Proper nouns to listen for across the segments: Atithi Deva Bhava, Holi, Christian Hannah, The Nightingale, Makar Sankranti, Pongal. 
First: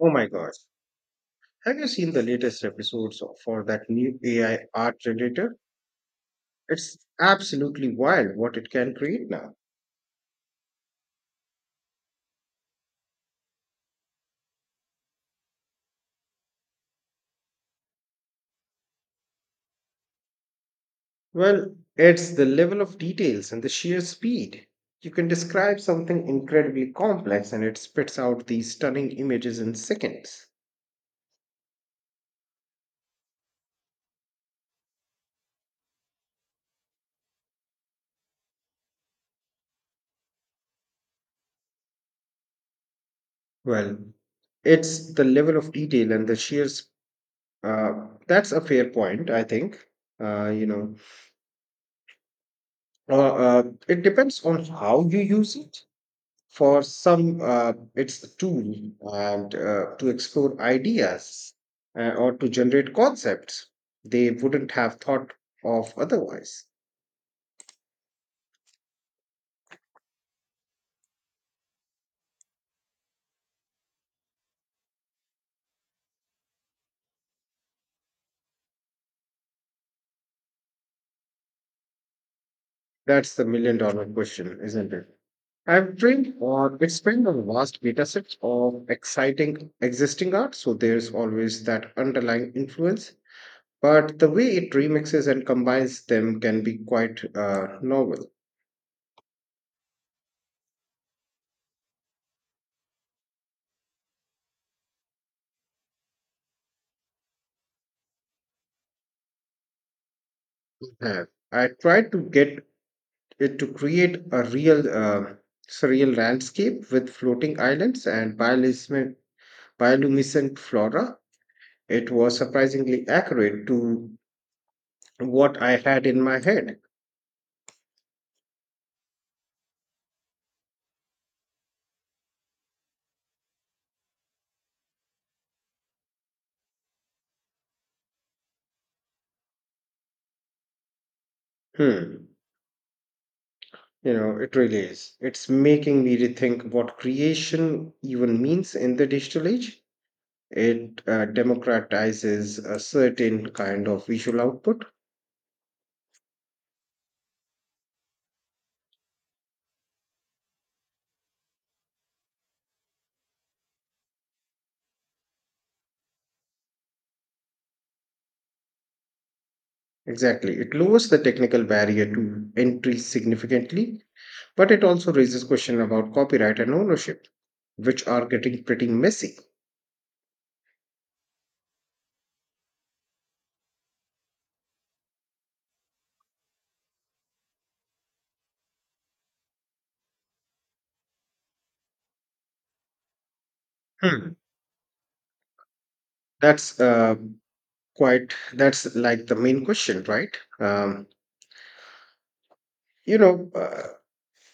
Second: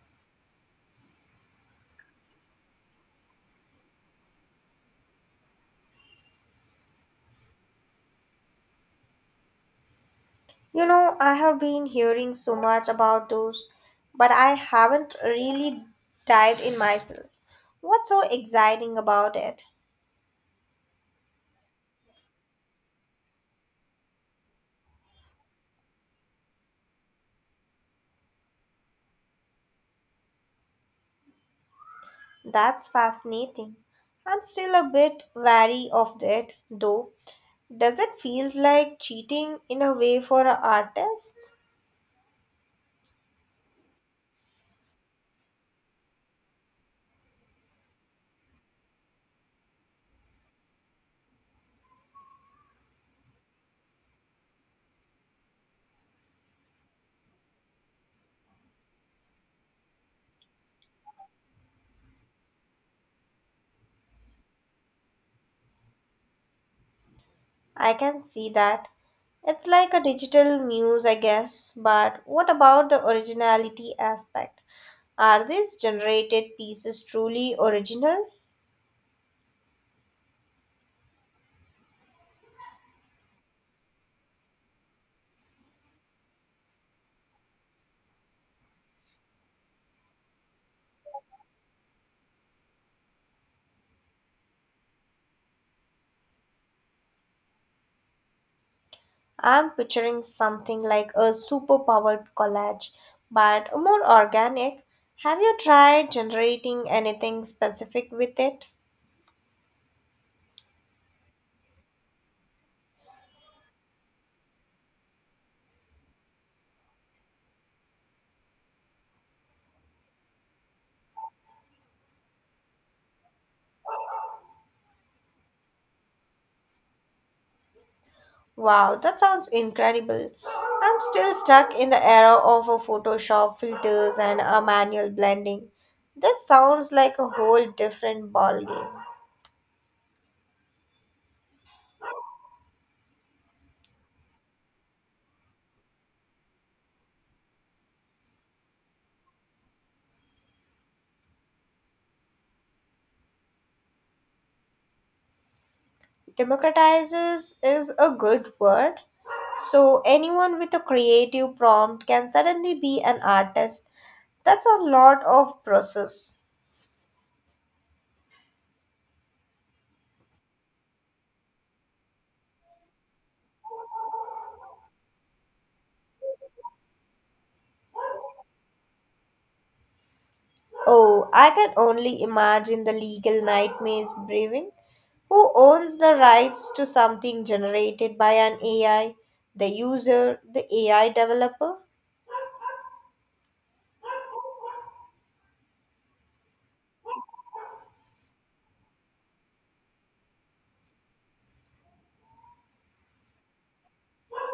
Oh my gosh. Have you seen the latest for that new AI art generator? It's absolutely wild what it can create now. You know, I have been hearing so much about those, but I haven't really dived in myself. What's so exciting about it? Well, it's the level of details and the sheer speed. You can describe something incredibly complex and it spits out these stunning images in seconds. That's fascinating. I'm still a bit wary of it, though. Does it feel like cheating in a way for an artist? Well, it's the level of detail and the sheer s- that's a fair point. I think, uh, you know it depends on how you use it. For some, it's a tool and, to explore ideas, or to generate concepts they wouldn't have thought of otherwise. I can see that. It's like a digital muse, I guess, but what about the originality aspect? Are these generated pieces truly original? That's the million-dollar question, isn't it? I've trained or it's trained on vast data sets of exciting existing art, so there's always that underlying influence. But the way it remixes and combines them can be quite novel. I'm picturing something like a superpowered collage, but more organic. Have you tried generating anything specific with it? Uh, I tried to get it to create a real surreal landscape with floating islands and bioluminescent flora. It was surprisingly accurate to what I had in my head. Wow, that sounds incredible. I'm still stuck in the era of a Photoshop filters and a manual blending. This sounds like a whole different ballgame. Hmm. You know, it really is. It's making me rethink what creation even means in the digital age. It democratizes a certain kind of visual output. Democratizes is a good word. So, anyone with a creative prompt can suddenly be an artist. That's a lot of process. Exactly. It lowers the technical barrier to entry significantly, but it also raises questions about copyright and ownership, which are getting pretty messy. Oh, I can only imagine the legal nightmares brewing. Who owns the rights to something generated by an AI? The user, the AI developer? Hmm. That's uh, that's like the main question, right? You know, uh,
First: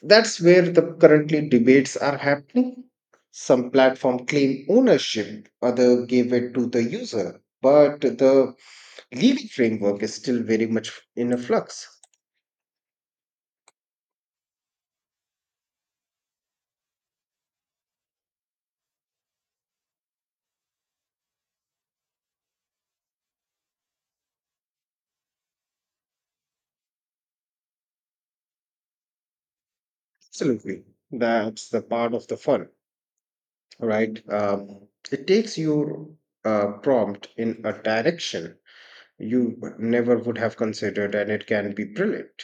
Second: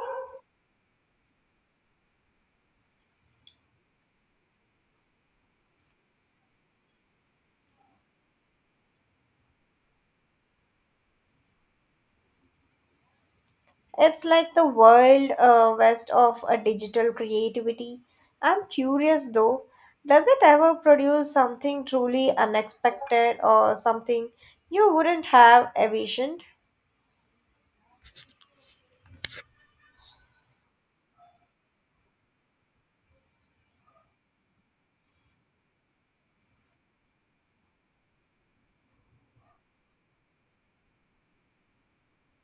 That's where the currently debates are happening. Some platform claim ownership, other give it to the user, but the legal framework is still very much in a flux. It's like the world west of a digital creativity. I'm curious though, does it ever produce something truly unexpected or something you wouldn't have envisioned? Absolutely, that's the part of the fun, right? It takes your prompt in a direction you never would have considered, and it can be brilliant.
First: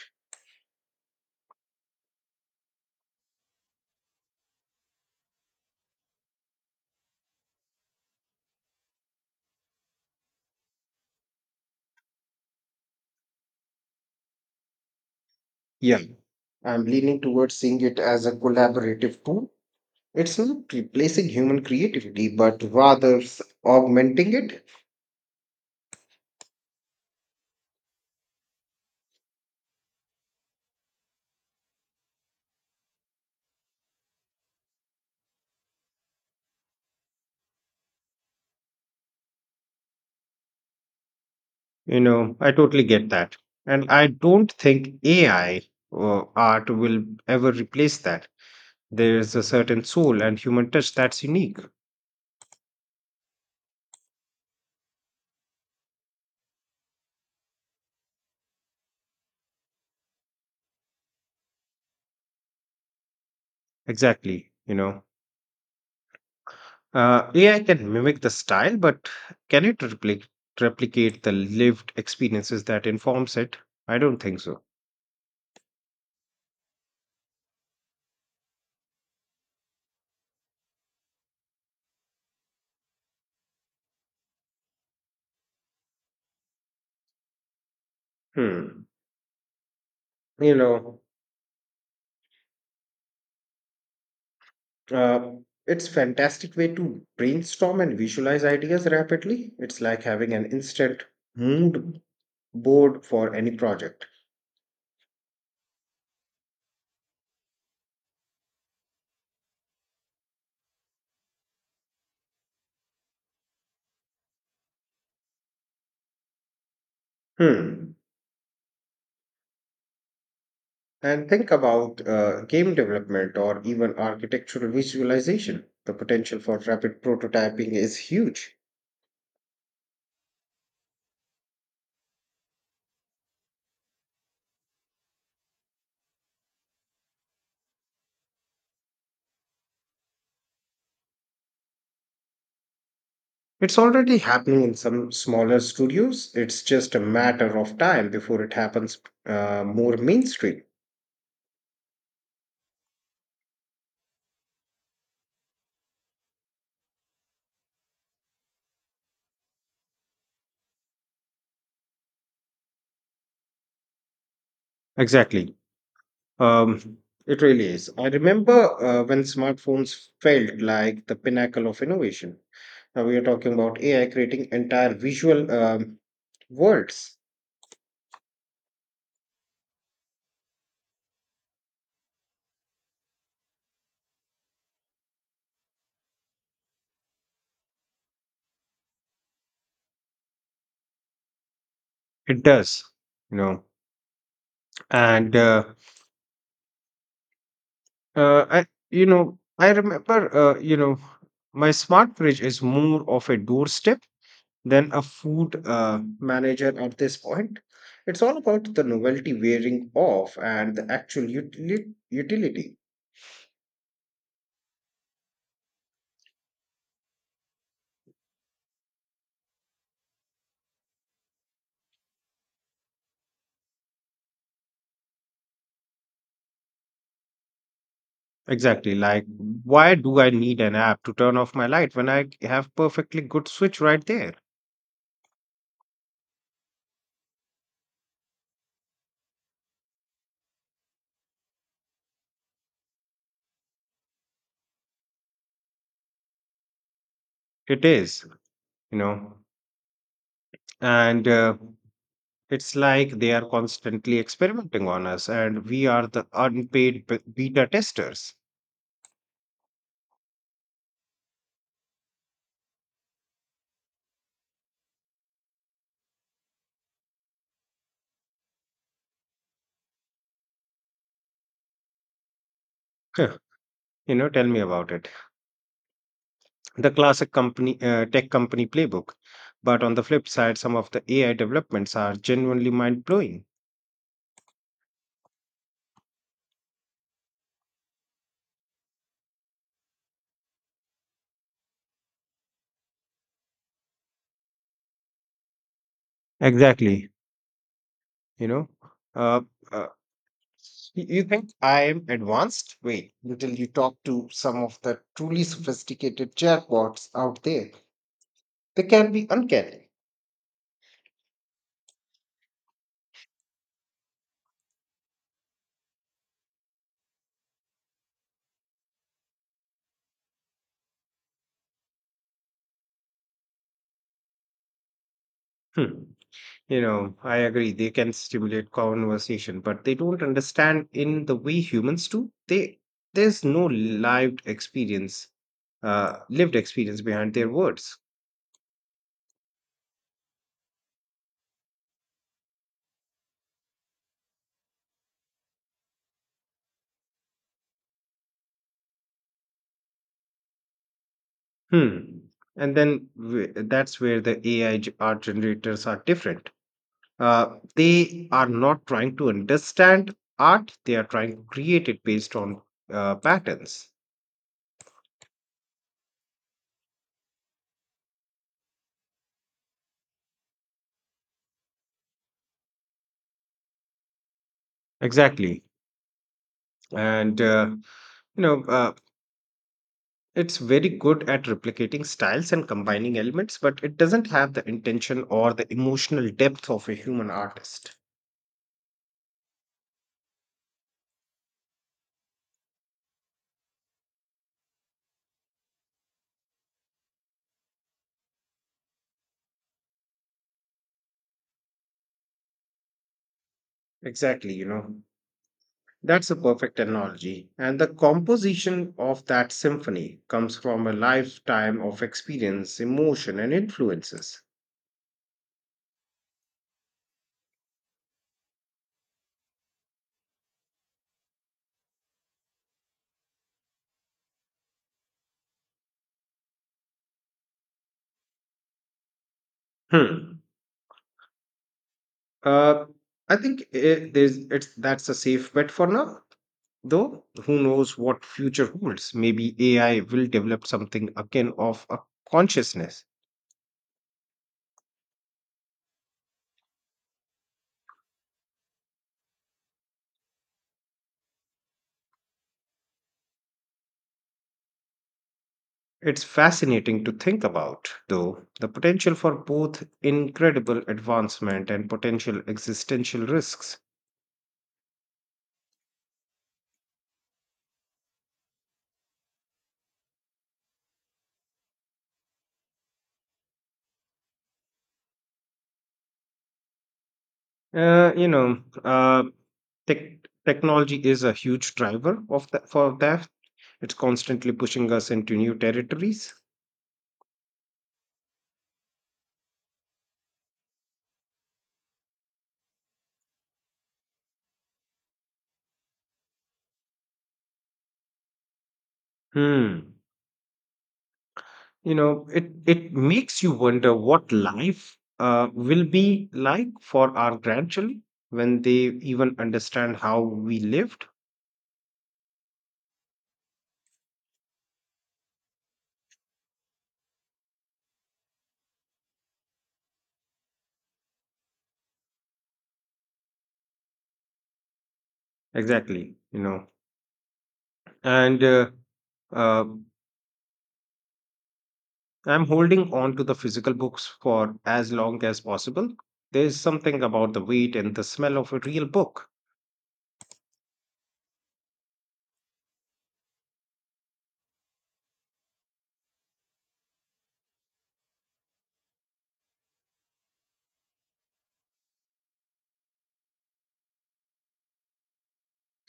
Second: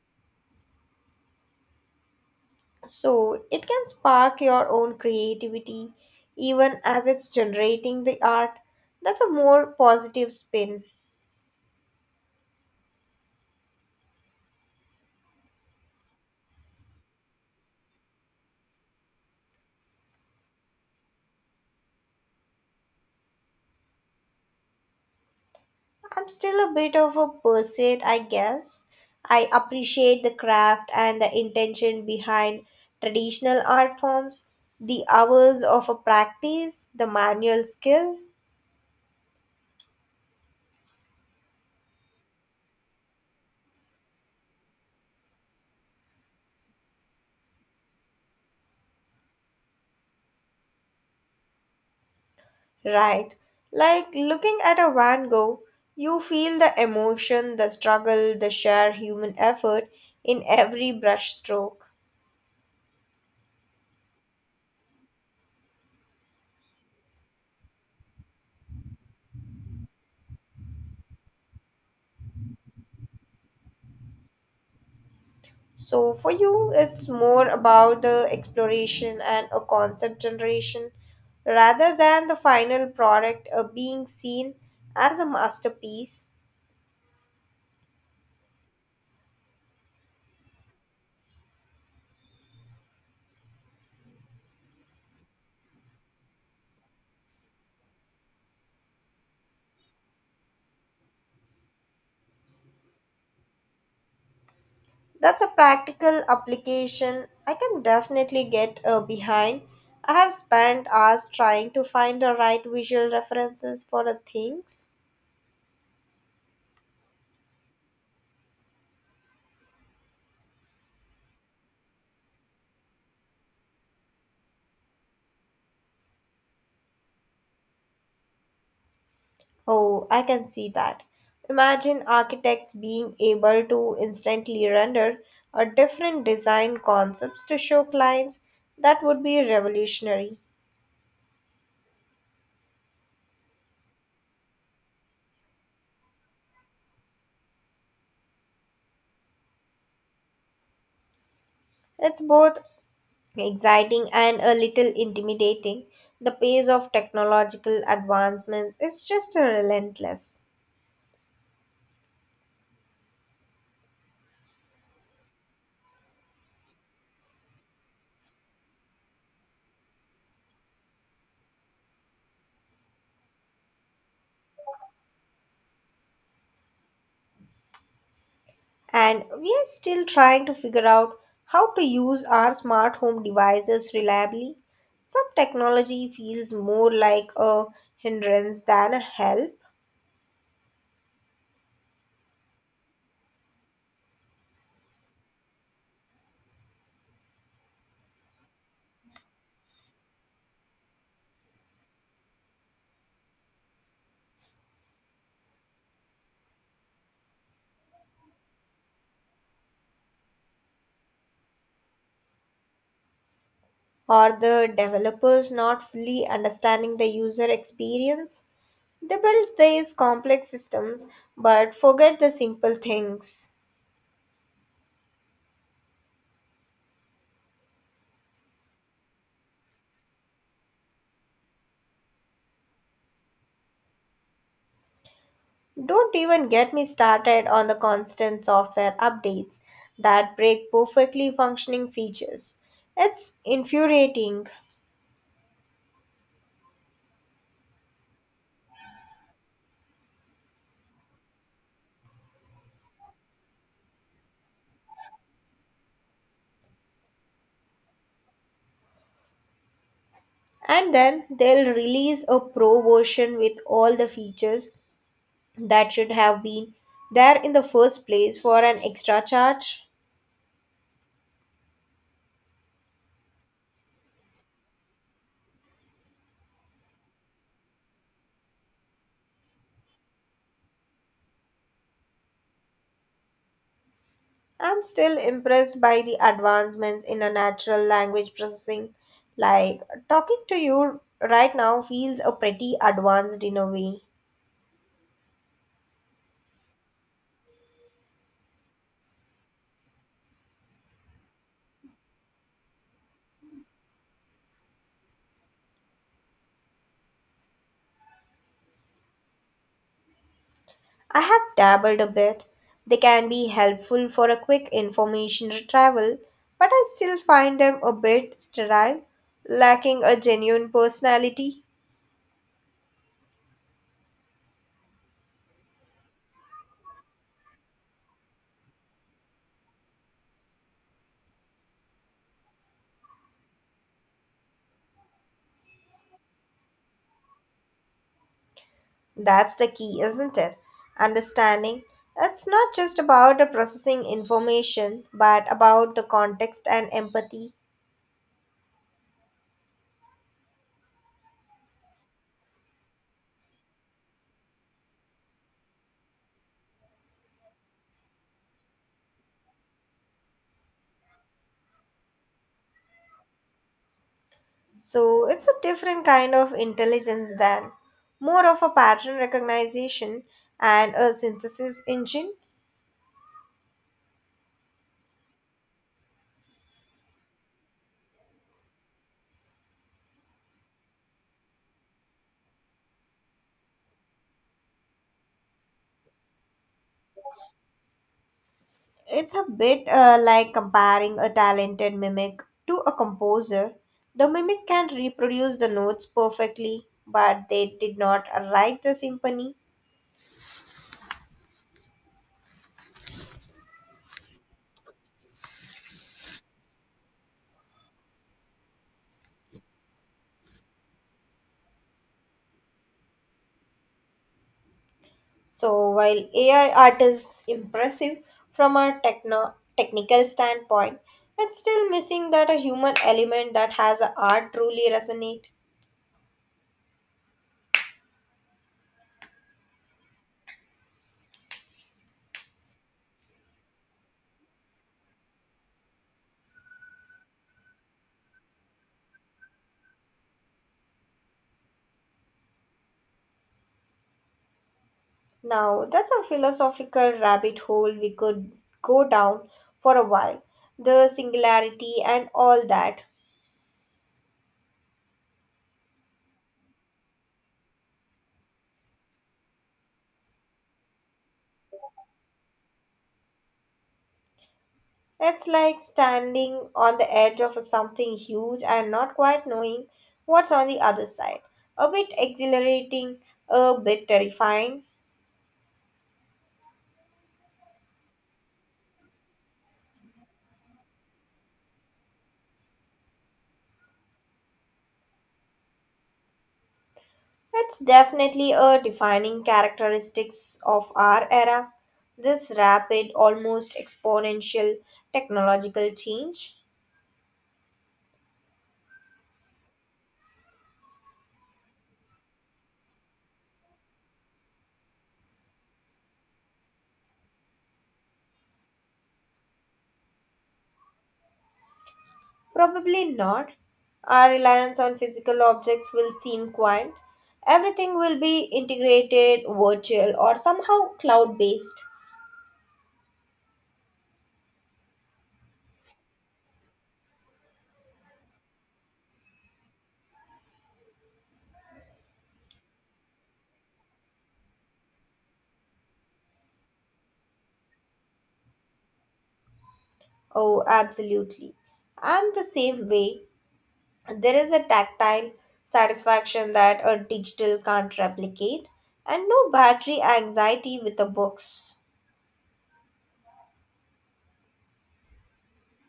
So it can spark your own creativity even as it's generating the art. That's a more positive spin. Yeah, I'm leaning towards seeing it as a collaborative tool. It's not replacing human creativity, but augmenting it. I'm still a bit of a pursuit, I guess. I appreciate the craft and the intention behind traditional art forms, the hours of a practice, the manual skill, You know, I totally get that. And I don't think AI or art will ever replace that. There's a certain soul and human touch that's unique. right? Like looking at a Van Gogh, you feel the emotion, the struggle, the sheer human effort in every brushstroke. Exactly. You know, AI can mimic the style, but can it repli- replicate the lived experiences that informs it? I don't think so. So for you, it's more about the exploration and a concept generation rather than the final product being seen as a masterpiece. Hmm. You know, uh, it's fantastic way to brainstorm and visualize ideas rapidly. It's like having an instant mood board for any project. That's a practical application I can definitely get behind. I have spent hours trying to find the right visual references for the things. Hmm. And think about game development or even architectural visualization. The potential for rapid prototyping is huge. Oh, I can see that. Imagine architects being able to instantly render a different design concepts to show clients. That would be revolutionary. It's already happening in some smaller studios. It's just a matter of time before it happens more mainstream. It's both exciting and a little intimidating. The pace of technological advancements is just relentless. Exactly. Um, it really is. I remember when smartphones felt like the pinnacle of innovation. Now we are talking about AI creating entire visual worlds. And we are still trying to figure out how to use our smart home devices reliably. Some technology feels more like a hindrance than a help, It does. You know. And I, you know I remember you know my smart fridge is more of a doorstep than a food, manager at this point. It's all about the novelty wearing off and utility. or the developers not fully understanding the user experience. They build these complex systems but forget the simple things. Exactly. Like, why do I need an app to turn off my light when I have perfectly good switch right there? Don't even get me started on the constant software updates that break perfectly functioning features. It's infuriating. It is, you know. And It's like they are constantly experimenting on us, and we are beta testers. And then they'll release a pro version with all the features that should have been there in the first place for an extra charge. Huh, You know, tell me about it. The classic tech company playbook. But on the flip side, some of the AI developments are genuinely mind blowing. I'm still impressed by the advancements in a natural language processing. Like talking to you right now feels a pretty advanced in a way. Exactly. You know, uh, uh, You think I am advanced? Wait, until you talk to some of the truly sophisticated chatbots out there. They can be uncanny. I have dabbled a bit. They can be helpful for a quick information travel, but I still find them a bit sterile, lacking a genuine personality. Hmm. You know, I agree. They can stimulate conversation, but they don't understand in the way humans do. They There's no lived experience, lived experience behind their words. That's the key, isn't it? Understanding it's not just about the processing information, but about the context and empathy. Hmm. And then that's where the AI art generators are different. They are not trying to understand art, they are trying to create it based on patterns. So it's a different kind of intelligence than more of a pattern recognition and a synthesis engine. Exactly. And, uh, you know, uh, it's very good at replicating styles and combining elements, but it doesn't have the intention or the emotional depth of a human artist. It's a bit like comparing a talented mimic to a composer. The mimic can reproduce the notes perfectly, but they did not write the symphony. Exactly, you know. That's a perfect analogy. And the composition of that symphony comes from a lifetime of experience, emotion, and influences. So while AI art is impressive from a technical standpoint, it's still missing that a human element that has a art truly resonate. Hmm. Uh, I think it, there's it's That's a safe bet for now. Though who knows what future holds? Maybe AI will develop something akin of a consciousness. Now that's a philosophical rabbit hole we could go down for a while. The singularity and all that. It's fascinating to think about, though, the potential for both incredible advancement and potential existential risks. It's like standing on the edge of something huge and not quite knowing what's on the other side. A bit exhilarating, a bit terrifying. Uh, you know, uh, tech Technology is a huge driver of that for that. It's constantly pushing us into new territories. It's definitely a defining characteristics of our era, this rapid, almost exponential technological change. Hmm. You know, it makes you wonder what life will be like for our grandchildren when they even understand how we lived. Probably not. Our reliance on physical objects will seem quaint. Everything will be integrated, virtual, or somehow cloud based. Exactly. You know, and uh, I'm holding on to the physical books for as long as possible. There is something about the weight and the smell of a real book. Oh, absolutely. I'm the same way. There is a tactile satisfaction that a digital can't replicate, and no battery anxiety with the books.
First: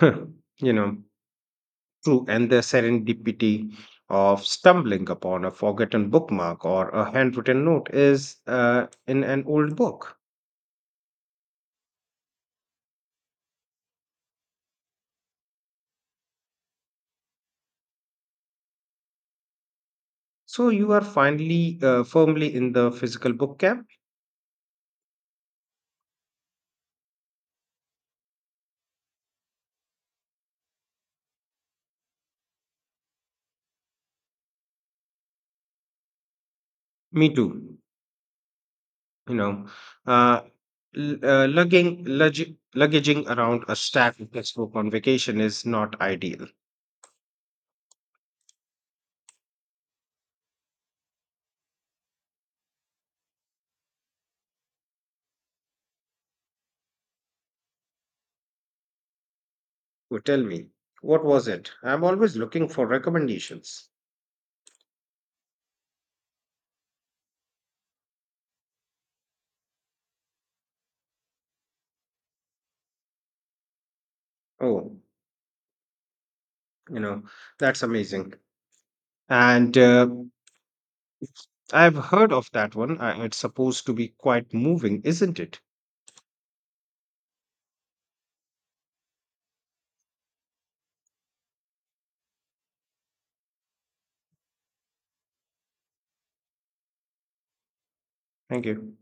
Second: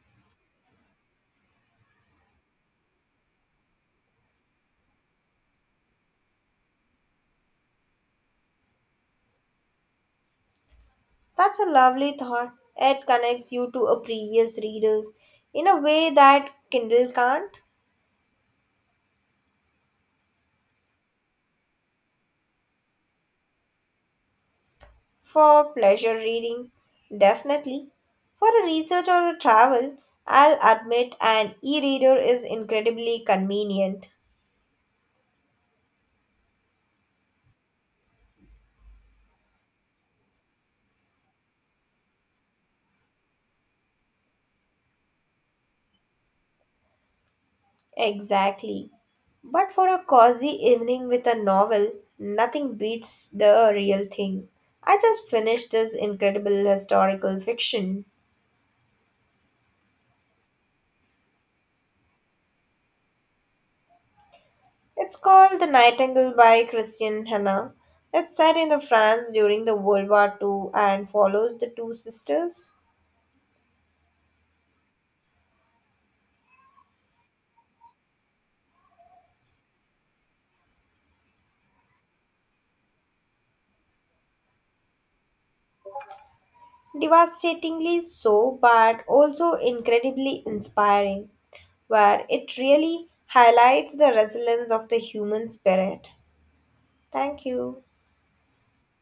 Huh, you know, true, and the serendipity of stumbling upon a forgotten bookmark or a handwritten note is, in an old book. That's a lovely thought. It connects you to a previous readers in a way that Kindle can't. So you are finally firmly in the physical book camp. For pleasure reading, definitely. For a research or a travel, I'll admit an e reader is incredibly convenient. Me too. You know, uh, luggaging around a stack of textbook on vacation is not ideal. Exactly. But for a cozy evening with a novel, nothing beats the real thing. I just finished this incredible historical fiction. So tell me, what was it? I'm always looking for recommendations. It's called The Nightingale by Christian Hannah. It's set in the France during the World War Two and follows the two sisters. Oh, you know, that's amazing. And I've heard of that one. It's supposed to be quite moving, isn't it? Devastatingly so, but also incredibly inspiring, where it really highlights the resilience of the human spirit. Thank you. Thank you.